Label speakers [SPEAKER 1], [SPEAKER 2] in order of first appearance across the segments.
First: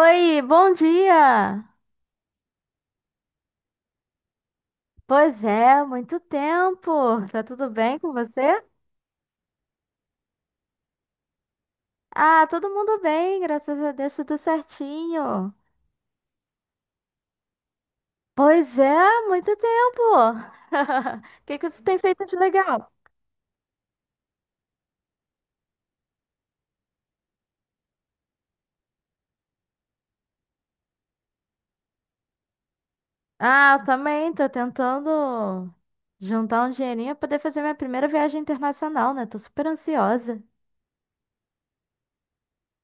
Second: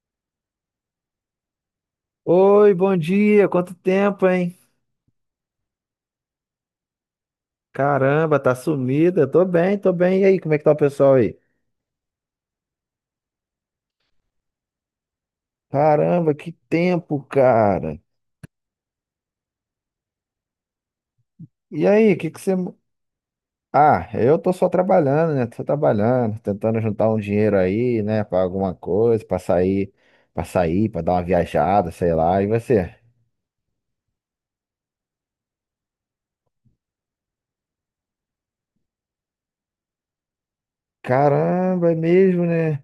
[SPEAKER 1] Oi, bom dia!
[SPEAKER 2] Oi, bom dia. Quanto tempo, hein?
[SPEAKER 1] Pois é, muito tempo. Tá tudo bem com
[SPEAKER 2] Caramba, tá
[SPEAKER 1] você?
[SPEAKER 2] sumida. Tô bem, tô bem. E aí, como é que tá o pessoal aí?
[SPEAKER 1] Ah, todo mundo bem, graças a Deus, tudo certinho.
[SPEAKER 2] Caramba, que tempo, cara.
[SPEAKER 1] Pois é, muito tempo. O que que você
[SPEAKER 2] E
[SPEAKER 1] tem
[SPEAKER 2] aí, o
[SPEAKER 1] feito
[SPEAKER 2] que
[SPEAKER 1] de
[SPEAKER 2] que você.
[SPEAKER 1] legal?
[SPEAKER 2] Ah, eu tô só trabalhando, né? Tô trabalhando, tentando juntar um dinheiro aí, né? Pra alguma coisa, pra sair, pra sair, pra dar uma viajada, sei lá. E você?
[SPEAKER 1] Ah, eu também tô tentando juntar um dinheirinho pra poder fazer minha primeira viagem internacional, né? Tô super ansiosa.
[SPEAKER 2] Caramba, é mesmo, né?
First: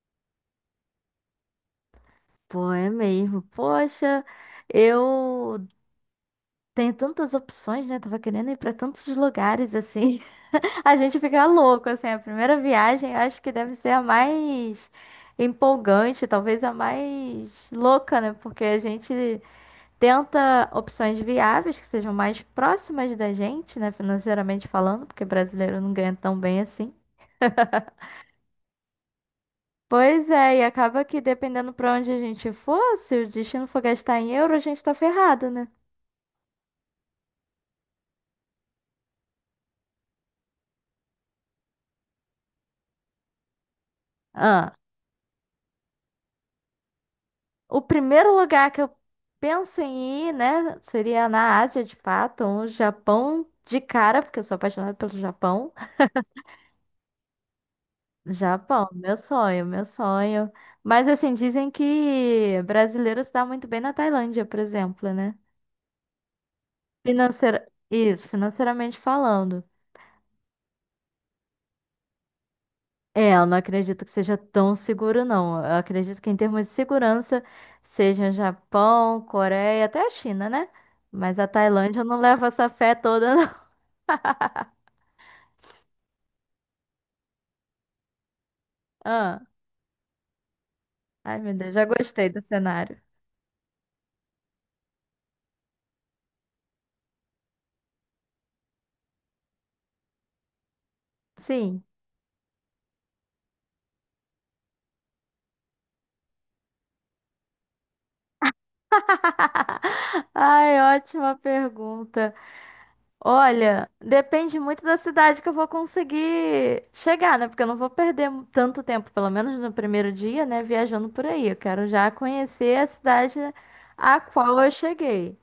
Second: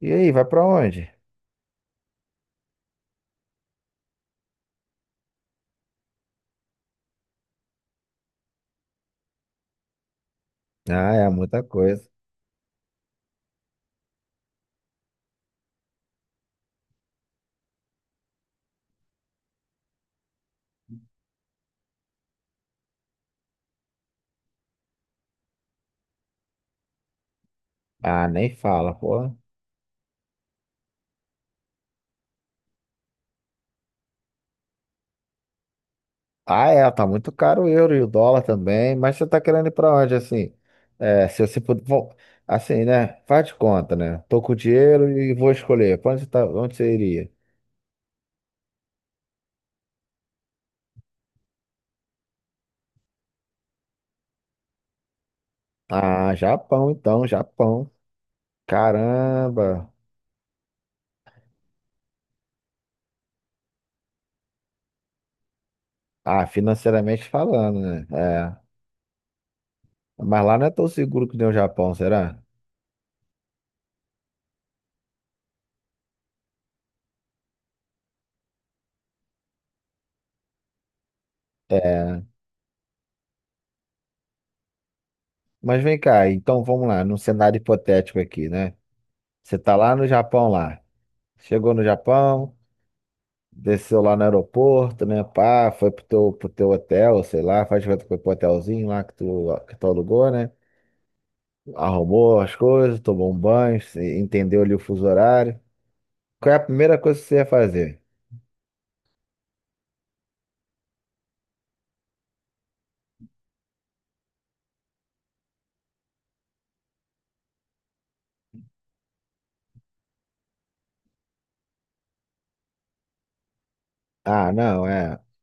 [SPEAKER 2] E aí, vai pra onde?
[SPEAKER 1] Pô, é mesmo. Poxa, eu tenho tantas opções, né? Tava querendo ir pra tantos lugares assim. A
[SPEAKER 2] Ah,
[SPEAKER 1] gente
[SPEAKER 2] é
[SPEAKER 1] fica
[SPEAKER 2] muita
[SPEAKER 1] louco,
[SPEAKER 2] coisa.
[SPEAKER 1] assim, a primeira viagem eu acho que deve ser a mais empolgante, talvez a mais louca, né? Porque a gente tenta opções viáveis que sejam mais próximas da gente, né? Financeiramente falando, porque brasileiro não ganha tão bem assim.
[SPEAKER 2] Ah, nem fala, pô.
[SPEAKER 1] Pois é, e acaba que dependendo pra onde a gente for, se o destino for gastar em euro, a gente tá ferrado, né?
[SPEAKER 2] Ah, é, tá muito caro o euro e o dólar também, mas você tá querendo ir pra onde, assim? É, se você puder, bom, assim, né? Faz de conta, né? Tô com
[SPEAKER 1] Ah,
[SPEAKER 2] dinheiro e vou escolher. Pra onde você tá, onde você iria?
[SPEAKER 1] o primeiro lugar que eu penso em ir, né, seria na Ásia, de fato, um Japão de cara, porque eu sou apaixonada pelo Japão.
[SPEAKER 2] Ah, Japão, então, Japão.
[SPEAKER 1] Japão, meu sonho, meu
[SPEAKER 2] Caramba.
[SPEAKER 1] sonho. Mas assim, dizem que brasileiro se dá muito bem na Tailândia, por exemplo, né?
[SPEAKER 2] Ah, financeiramente
[SPEAKER 1] Financeira...
[SPEAKER 2] falando, né?
[SPEAKER 1] Isso,
[SPEAKER 2] É.
[SPEAKER 1] financeiramente falando.
[SPEAKER 2] Mas lá não é tão seguro que nem o Japão, será?
[SPEAKER 1] É, eu não acredito que seja tão seguro, não. Eu acredito que em termos de segurança, seja Japão, Coreia, até a China, né? Mas a Tailândia eu não
[SPEAKER 2] É.
[SPEAKER 1] leva essa fé toda, não.
[SPEAKER 2] Mas vem cá, então vamos lá, num cenário hipotético aqui, né?
[SPEAKER 1] Ah.
[SPEAKER 2] Você tá lá no Japão, lá.
[SPEAKER 1] Ai, meu Deus,
[SPEAKER 2] Chegou no
[SPEAKER 1] já gostei do
[SPEAKER 2] Japão.
[SPEAKER 1] cenário.
[SPEAKER 2] Desceu lá no aeroporto, né? Pá, foi pro teu hotel, sei lá, faz de conta que foi pro hotelzinho lá que tu alugou, né?
[SPEAKER 1] Sim.
[SPEAKER 2] Arrumou as coisas, tomou um banho, entendeu ali o fuso horário. Qual é a primeira coisa que você ia fazer?
[SPEAKER 1] Ai, ótima pergunta. Olha, depende muito da cidade que eu vou conseguir chegar, né? Porque eu não vou perder tanto tempo, pelo menos no primeiro dia, né? Viajando por aí. Eu quero já conhecer a cidade a
[SPEAKER 2] Ah,
[SPEAKER 1] qual eu
[SPEAKER 2] não, é.
[SPEAKER 1] cheguei.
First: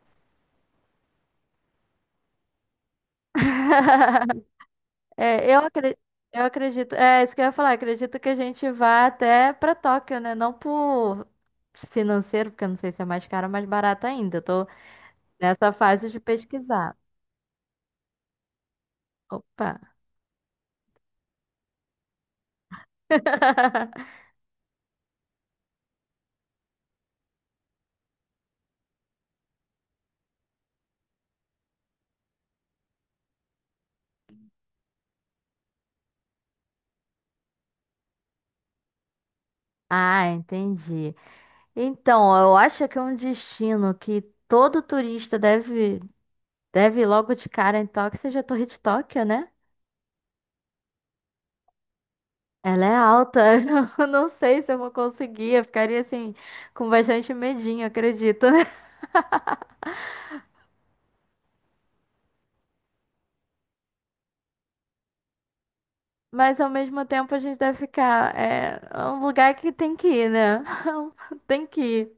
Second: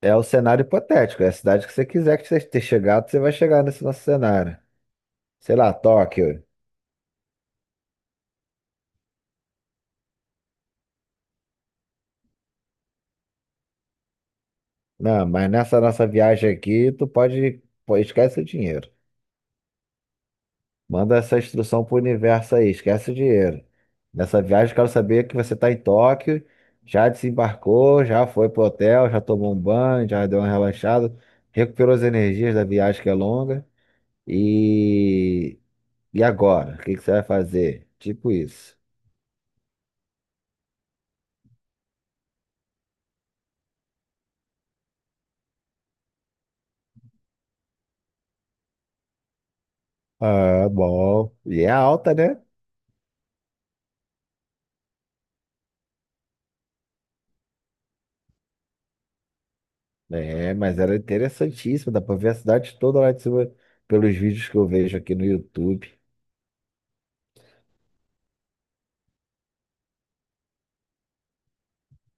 [SPEAKER 2] É o cenário hipotético, é a cidade que você quiser que você ter chegado, você vai chegar nesse nosso cenário.
[SPEAKER 1] É,
[SPEAKER 2] Sei
[SPEAKER 1] eu
[SPEAKER 2] lá,
[SPEAKER 1] acredito.
[SPEAKER 2] Tóquio.
[SPEAKER 1] Eu acredito, é isso que eu ia falar, acredito que a gente vá até pra Tóquio, né? Não por financeiro, porque eu não sei se é mais caro ou mais barato ainda. Eu tô
[SPEAKER 2] Não, mas
[SPEAKER 1] nessa
[SPEAKER 2] nessa nossa
[SPEAKER 1] fase de
[SPEAKER 2] viagem aqui,
[SPEAKER 1] pesquisar.
[SPEAKER 2] tu pode, pô, esquece o dinheiro.
[SPEAKER 1] Opa.
[SPEAKER 2] Manda essa instrução pro universo aí, esquece o dinheiro. Nessa viagem, eu quero saber que você está em Tóquio, já desembarcou, já foi pro hotel, já tomou um banho, já deu uma relaxada, recuperou as energias da viagem que é longa. E, e agora? O que que você vai fazer? Tipo isso.
[SPEAKER 1] Ah, entendi. Então, eu acho que é um destino que todo turista deve ir logo de cara em Tóquio, seja a Torre de Tóquio, né?
[SPEAKER 2] Ah, bom. E é alta, né?
[SPEAKER 1] Ela é alta. Eu não sei se eu vou conseguir. Eu ficaria assim, com bastante medinho, acredito.
[SPEAKER 2] É, mas era interessantíssimo, dá pra ver a cidade toda lá de cima pelos vídeos que eu vejo aqui no YouTube.
[SPEAKER 1] Mas ao mesmo tempo a gente deve ficar. É, é um lugar que tem que ir, né? Tem que ir.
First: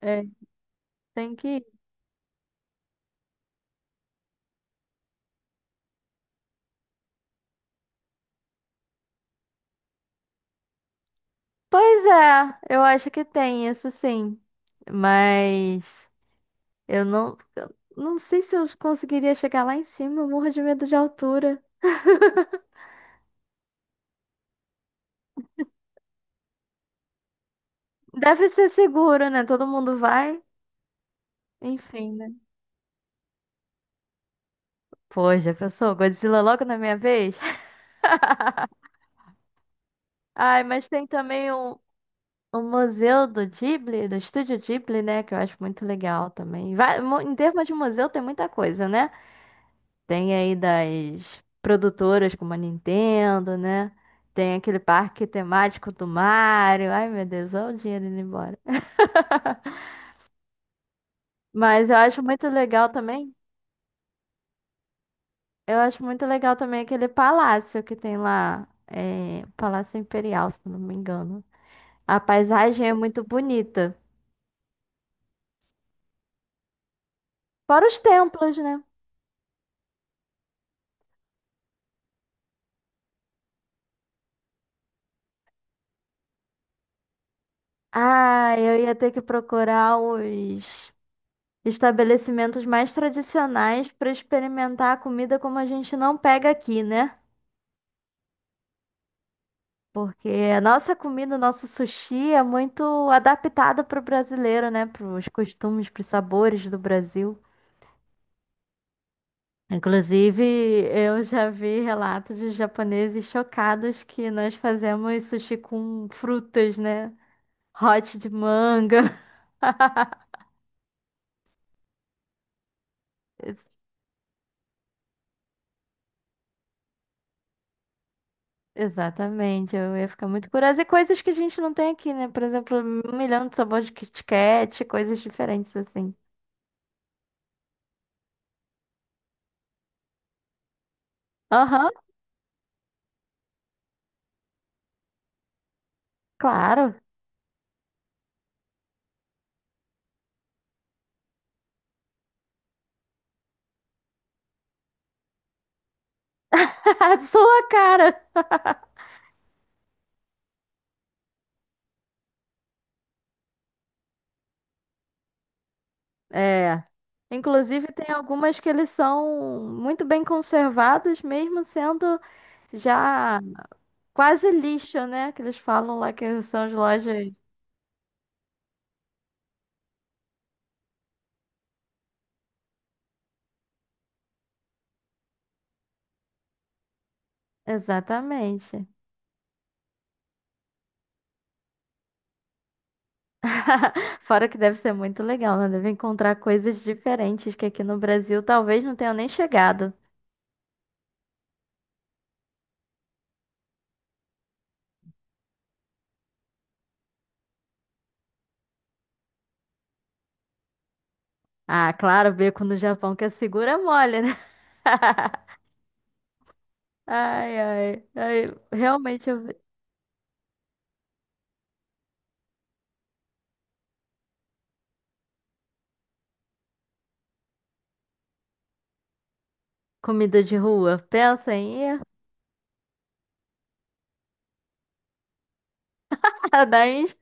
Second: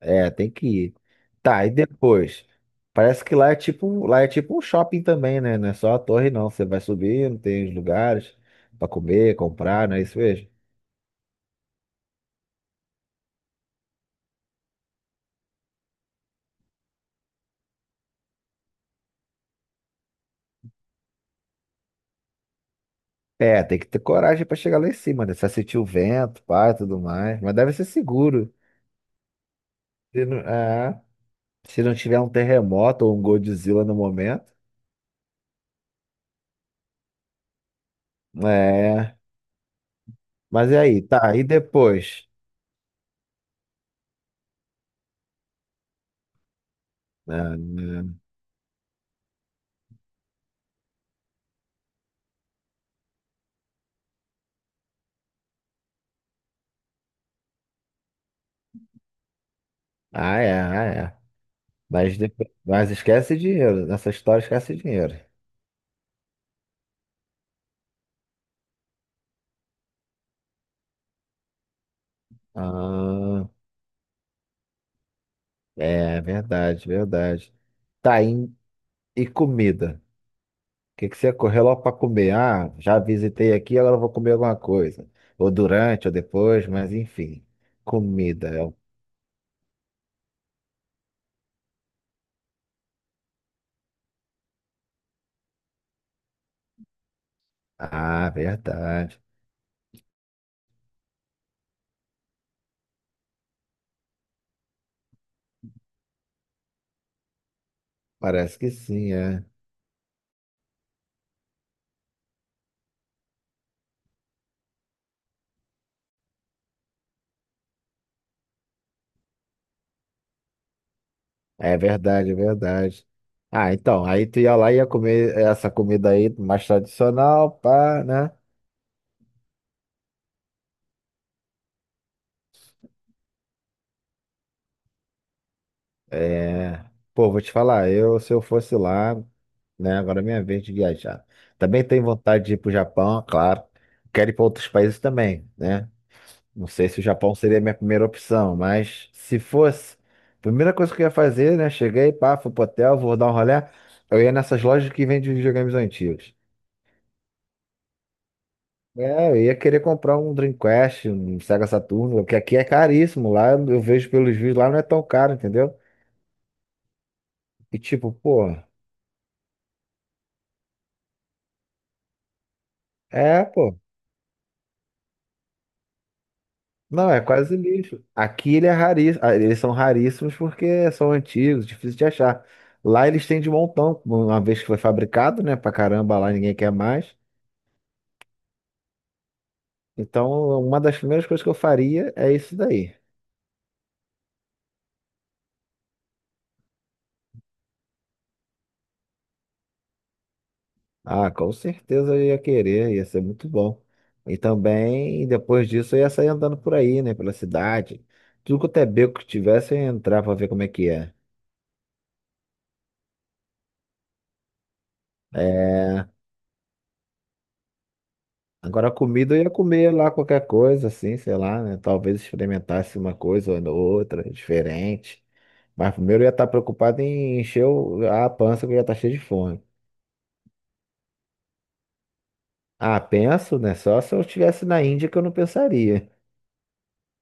[SPEAKER 1] É,
[SPEAKER 2] É, tem que ir.
[SPEAKER 1] tem que
[SPEAKER 2] Tá,
[SPEAKER 1] ir.
[SPEAKER 2] e depois? Parece que lá é tipo, lá é tipo um shopping também, né? Não é só a torre, não. Você vai subindo, tem os lugares pra comer, comprar, não é isso mesmo?
[SPEAKER 1] Pois é, eu acho que tem isso sim. Mas eu não sei se eu conseguiria chegar lá em cima, eu morro de medo de altura.
[SPEAKER 2] É, tem que ter coragem pra chegar lá em cima, né? Você vai sentir o vento, pá, e tudo mais. Mas deve ser
[SPEAKER 1] Deve
[SPEAKER 2] seguro.
[SPEAKER 1] ser seguro, né? Todo mundo
[SPEAKER 2] Se não,
[SPEAKER 1] vai.
[SPEAKER 2] é, se não
[SPEAKER 1] Enfim,
[SPEAKER 2] tiver um
[SPEAKER 1] né?
[SPEAKER 2] terremoto ou um Godzilla no momento.
[SPEAKER 1] Pô, já pensou? Godzilla logo na minha vez?
[SPEAKER 2] É.
[SPEAKER 1] Ai,
[SPEAKER 2] Mas e
[SPEAKER 1] mas
[SPEAKER 2] aí?
[SPEAKER 1] tem
[SPEAKER 2] Tá, e
[SPEAKER 1] também
[SPEAKER 2] depois?
[SPEAKER 1] o Museu do Ghibli, do Estúdio Ghibli, né? Que eu acho muito legal também. Em
[SPEAKER 2] Ah,
[SPEAKER 1] termos de
[SPEAKER 2] né?
[SPEAKER 1] museu, tem muita coisa, né? Tem aí das produtoras como a Nintendo, né? Tem aquele parque temático do Mario. Ai, meu Deus, olha o dinheiro indo embora.
[SPEAKER 2] Ah, é, ah, é.
[SPEAKER 1] Mas eu
[SPEAKER 2] Mas,
[SPEAKER 1] acho muito
[SPEAKER 2] depois,
[SPEAKER 1] legal
[SPEAKER 2] mas
[SPEAKER 1] também.
[SPEAKER 2] esquece dinheiro. Nessa história, esquece dinheiro.
[SPEAKER 1] Eu acho muito legal também aquele palácio que tem lá. É, Palácio Imperial, se não me engano. A paisagem é muito
[SPEAKER 2] Ah,
[SPEAKER 1] bonita.
[SPEAKER 2] é verdade, verdade.
[SPEAKER 1] Fora os
[SPEAKER 2] Tá,
[SPEAKER 1] templos, né?
[SPEAKER 2] e comida? O que que você correu logo para comer? Ah, já visitei aqui, agora eu vou comer alguma coisa. Ou durante, ou depois, mas enfim. Comida
[SPEAKER 1] Ah,
[SPEAKER 2] é. o-
[SPEAKER 1] eu ia ter que procurar os estabelecimentos mais tradicionais para experimentar a comida como a gente não pega aqui, né?
[SPEAKER 2] Ah, verdade.
[SPEAKER 1] Porque a nossa comida, o nosso sushi é muito adaptado para o brasileiro, né? Para os costumes, para os sabores do Brasil.
[SPEAKER 2] Parece que sim, é.
[SPEAKER 1] Inclusive, eu já vi relatos de japoneses chocados que nós fazemos sushi com frutas, né? Hot de manga.
[SPEAKER 2] É verdade, é verdade.
[SPEAKER 1] Ex-
[SPEAKER 2] Ah, então, aí tu ia lá e ia comer essa comida aí mais tradicional, pá, né?
[SPEAKER 1] Exatamente, eu ia ficar muito curiosa. E coisas que a gente não tem aqui, né? Por exemplo, um milhão de sabores de Kit Kat, coisas diferentes assim.
[SPEAKER 2] É, pô, vou te falar, eu se eu fosse lá, né, agora é minha vez de viajar. Também
[SPEAKER 1] Aham,
[SPEAKER 2] tenho vontade de ir pro Japão, claro. Quero ir para outros países também, né? Não sei
[SPEAKER 1] claro.
[SPEAKER 2] se o Japão seria a minha primeira opção, mas se fosse, primeira coisa que eu ia fazer, né? Cheguei, pá, fui pro hotel, vou dar um rolê. Eu ia nessas lojas que vendem videogames antigos.
[SPEAKER 1] Sua cara.
[SPEAKER 2] É, eu ia querer comprar um Dreamcast, um Sega Saturno, que aqui é caríssimo. Lá eu vejo pelos vídeos, lá não é tão caro, entendeu?
[SPEAKER 1] É.
[SPEAKER 2] E
[SPEAKER 1] Inclusive,
[SPEAKER 2] tipo,
[SPEAKER 1] tem
[SPEAKER 2] pô,
[SPEAKER 1] algumas que eles são muito bem conservados, mesmo sendo já
[SPEAKER 2] é, pô.
[SPEAKER 1] quase lixo, né? Que eles falam lá que são as
[SPEAKER 2] Não, é
[SPEAKER 1] lojas.
[SPEAKER 2] quase lixo. Aqui ele é raríssimo, eles são raríssimos porque são antigos, difícil de achar. Lá eles têm de montão, uma vez que foi fabricado, né? Pra caramba, lá ninguém quer mais.
[SPEAKER 1] Exatamente.
[SPEAKER 2] Então, uma das primeiras coisas que eu faria é isso daí.
[SPEAKER 1] Fora que deve ser muito legal, né? Deve encontrar coisas diferentes que aqui no Brasil talvez não tenham nem chegado.
[SPEAKER 2] Ah, com certeza eu ia querer, ia ser muito bom. E também, depois disso, eu ia sair andando por aí, né? Pela cidade. Tudo quanto é beco que tivesse, eu ia entrar pra ver como é que é.
[SPEAKER 1] Ah, claro, beco no Japão que é segura mole, né?
[SPEAKER 2] É,
[SPEAKER 1] Ai, ai, ai.
[SPEAKER 2] agora, a
[SPEAKER 1] Realmente,
[SPEAKER 2] comida eu
[SPEAKER 1] eu-
[SPEAKER 2] ia comer lá qualquer coisa, assim, sei lá, né? Talvez experimentasse uma coisa ou outra, diferente. Mas primeiro eu ia estar preocupado em encher a pança, que eu ia estar cheio de fome.
[SPEAKER 1] comida de rua. Pensa em ir?
[SPEAKER 2] Ah, penso, né? Só se eu estivesse na Índia que eu não pensaria.
[SPEAKER 1] A da Índia,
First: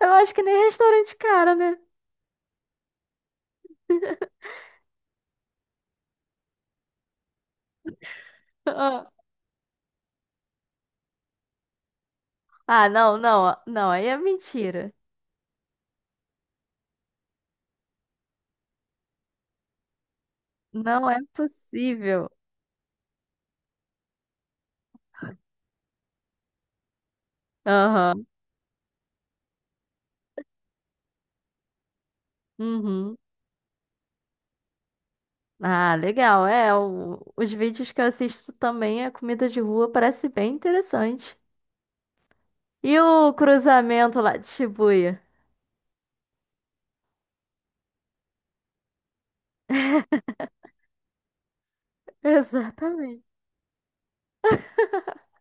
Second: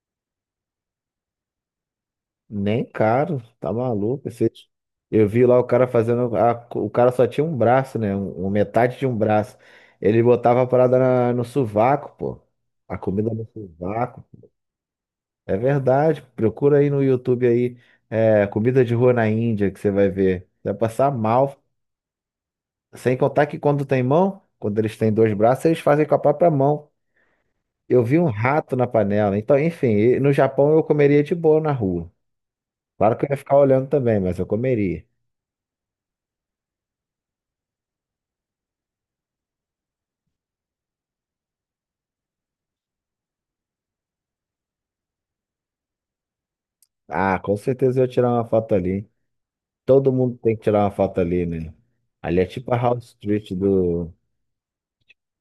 [SPEAKER 1] eu acho que nem restaurante cara, né?
[SPEAKER 2] Nem caro, tá maluco. Eu vi lá o cara fazendo. O cara só tinha um braço, né? Um, metade de
[SPEAKER 1] Ah,
[SPEAKER 2] um braço. Ele botava a parada no sovaco, pô.
[SPEAKER 1] ah,
[SPEAKER 2] A
[SPEAKER 1] não,
[SPEAKER 2] comida no
[SPEAKER 1] não, não, aí é
[SPEAKER 2] sovaco.
[SPEAKER 1] mentira.
[SPEAKER 2] É verdade. Procura aí no YouTube aí, é, comida de rua na Índia, que você vai ver. Você vai
[SPEAKER 1] Não
[SPEAKER 2] passar
[SPEAKER 1] é
[SPEAKER 2] mal.
[SPEAKER 1] possível.
[SPEAKER 2] Sem contar que quando tem mão, quando eles têm dois braços, eles fazem com a própria mão. Eu vi um
[SPEAKER 1] Aham,
[SPEAKER 2] rato na panela. Então, enfim, e no Japão eu comeria de boa na rua.
[SPEAKER 1] uhum.
[SPEAKER 2] Claro que eu ia ficar olhando também, mas eu comeria.
[SPEAKER 1] Ah, legal, é, o- os vídeos que eu assisto também, a comida de rua parece bem interessante. E o cruzamento lá de Shibuya?
[SPEAKER 2] Ah, com certeza eu ia tirar uma foto ali. Todo mundo tem que tirar uma foto ali, né? Ali é tipo a House
[SPEAKER 1] Exatamente.
[SPEAKER 2] Street do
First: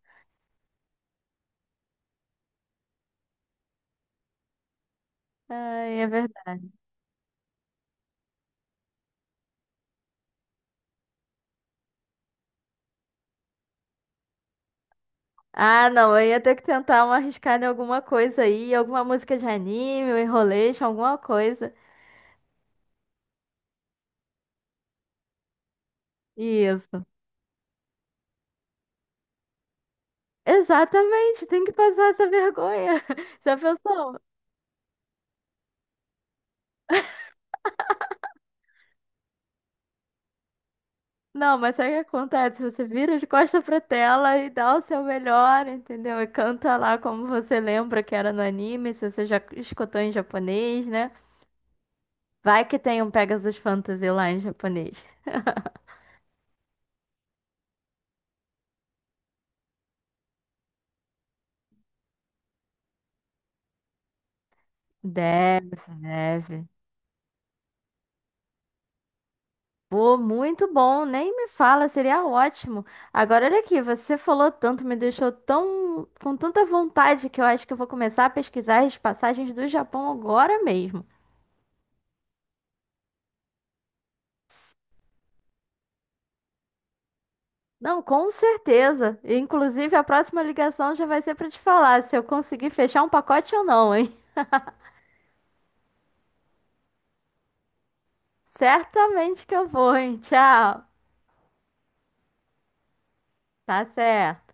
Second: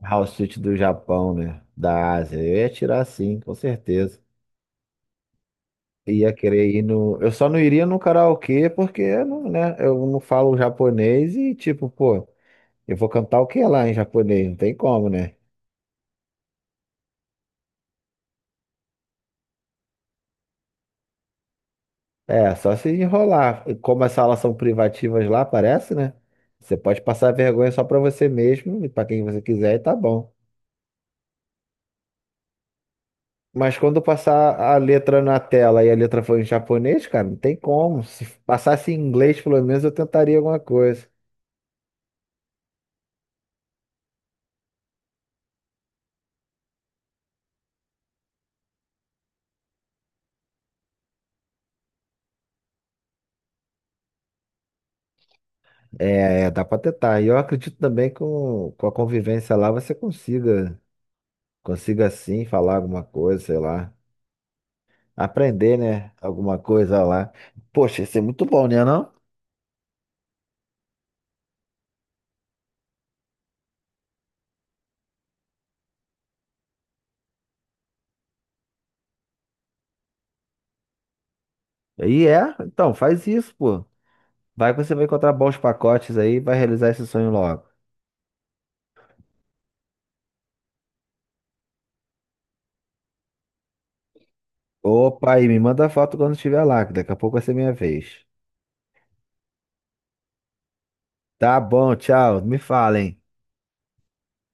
[SPEAKER 2] Japão, né? Da Ásia. Eu ia tirar sim, com certeza.
[SPEAKER 1] Ai, é
[SPEAKER 2] Ia
[SPEAKER 1] verdade.
[SPEAKER 2] querer ir no. Eu só não iria no karaokê porque eu não, né? Eu não falo japonês e, tipo, pô, eu vou cantar o que lá em japonês? Não tem como, né?
[SPEAKER 1] Ah, não, eu ia ter que tentar uma arriscada em alguma coisa aí, alguma música de anime, um enrolation, alguma coisa.
[SPEAKER 2] É, só se enrolar. E como as salas são privativas lá, parece, né? Você pode
[SPEAKER 1] Isso.
[SPEAKER 2] passar vergonha só pra você mesmo e pra quem você quiser e tá bom.
[SPEAKER 1] Exatamente, tem que passar essa vergonha. Já
[SPEAKER 2] Mas quando
[SPEAKER 1] pensou?
[SPEAKER 2] passar a letra na tela e a letra for em japonês, cara, não tem como. Se passasse em inglês, pelo menos eu tentaria alguma coisa.
[SPEAKER 1] Não, mas sabe o que acontece? Você vira de costa pra tela e dá o seu melhor, entendeu? E canta lá como você lembra que era no anime, se você já escutou em japonês, né? Vai que tem um Pegasus Fantasy lá em japonês.
[SPEAKER 2] É, é, dá para tentar. E eu acredito também que com a convivência lá você consiga, consiga sim falar alguma coisa, sei lá.
[SPEAKER 1] Deve,
[SPEAKER 2] Aprender, né? Alguma
[SPEAKER 1] deve.
[SPEAKER 2] coisa lá. Poxa, isso é muito bom, né, não?
[SPEAKER 1] Pô, muito bom, nem me fala, seria ótimo. Agora, olha aqui, você falou tanto, me deixou tão com tanta vontade que eu acho que eu vou começar a pesquisar as passagens do Japão agora mesmo.
[SPEAKER 2] E é, então, faz isso, pô. Vai que você vai encontrar bons pacotes aí e vai realizar esse sonho logo.
[SPEAKER 1] Não, com certeza. Inclusive, a próxima ligação já vai ser para te falar se eu conseguir fechar um pacote ou não, hein?
[SPEAKER 2] Opa, e me manda foto quando estiver lá, que daqui a pouco vai ser minha vez.
[SPEAKER 1] Certamente que eu vou, hein? Tchau.
[SPEAKER 2] Tá bom, tchau. Me falem.
[SPEAKER 1] Tá certo.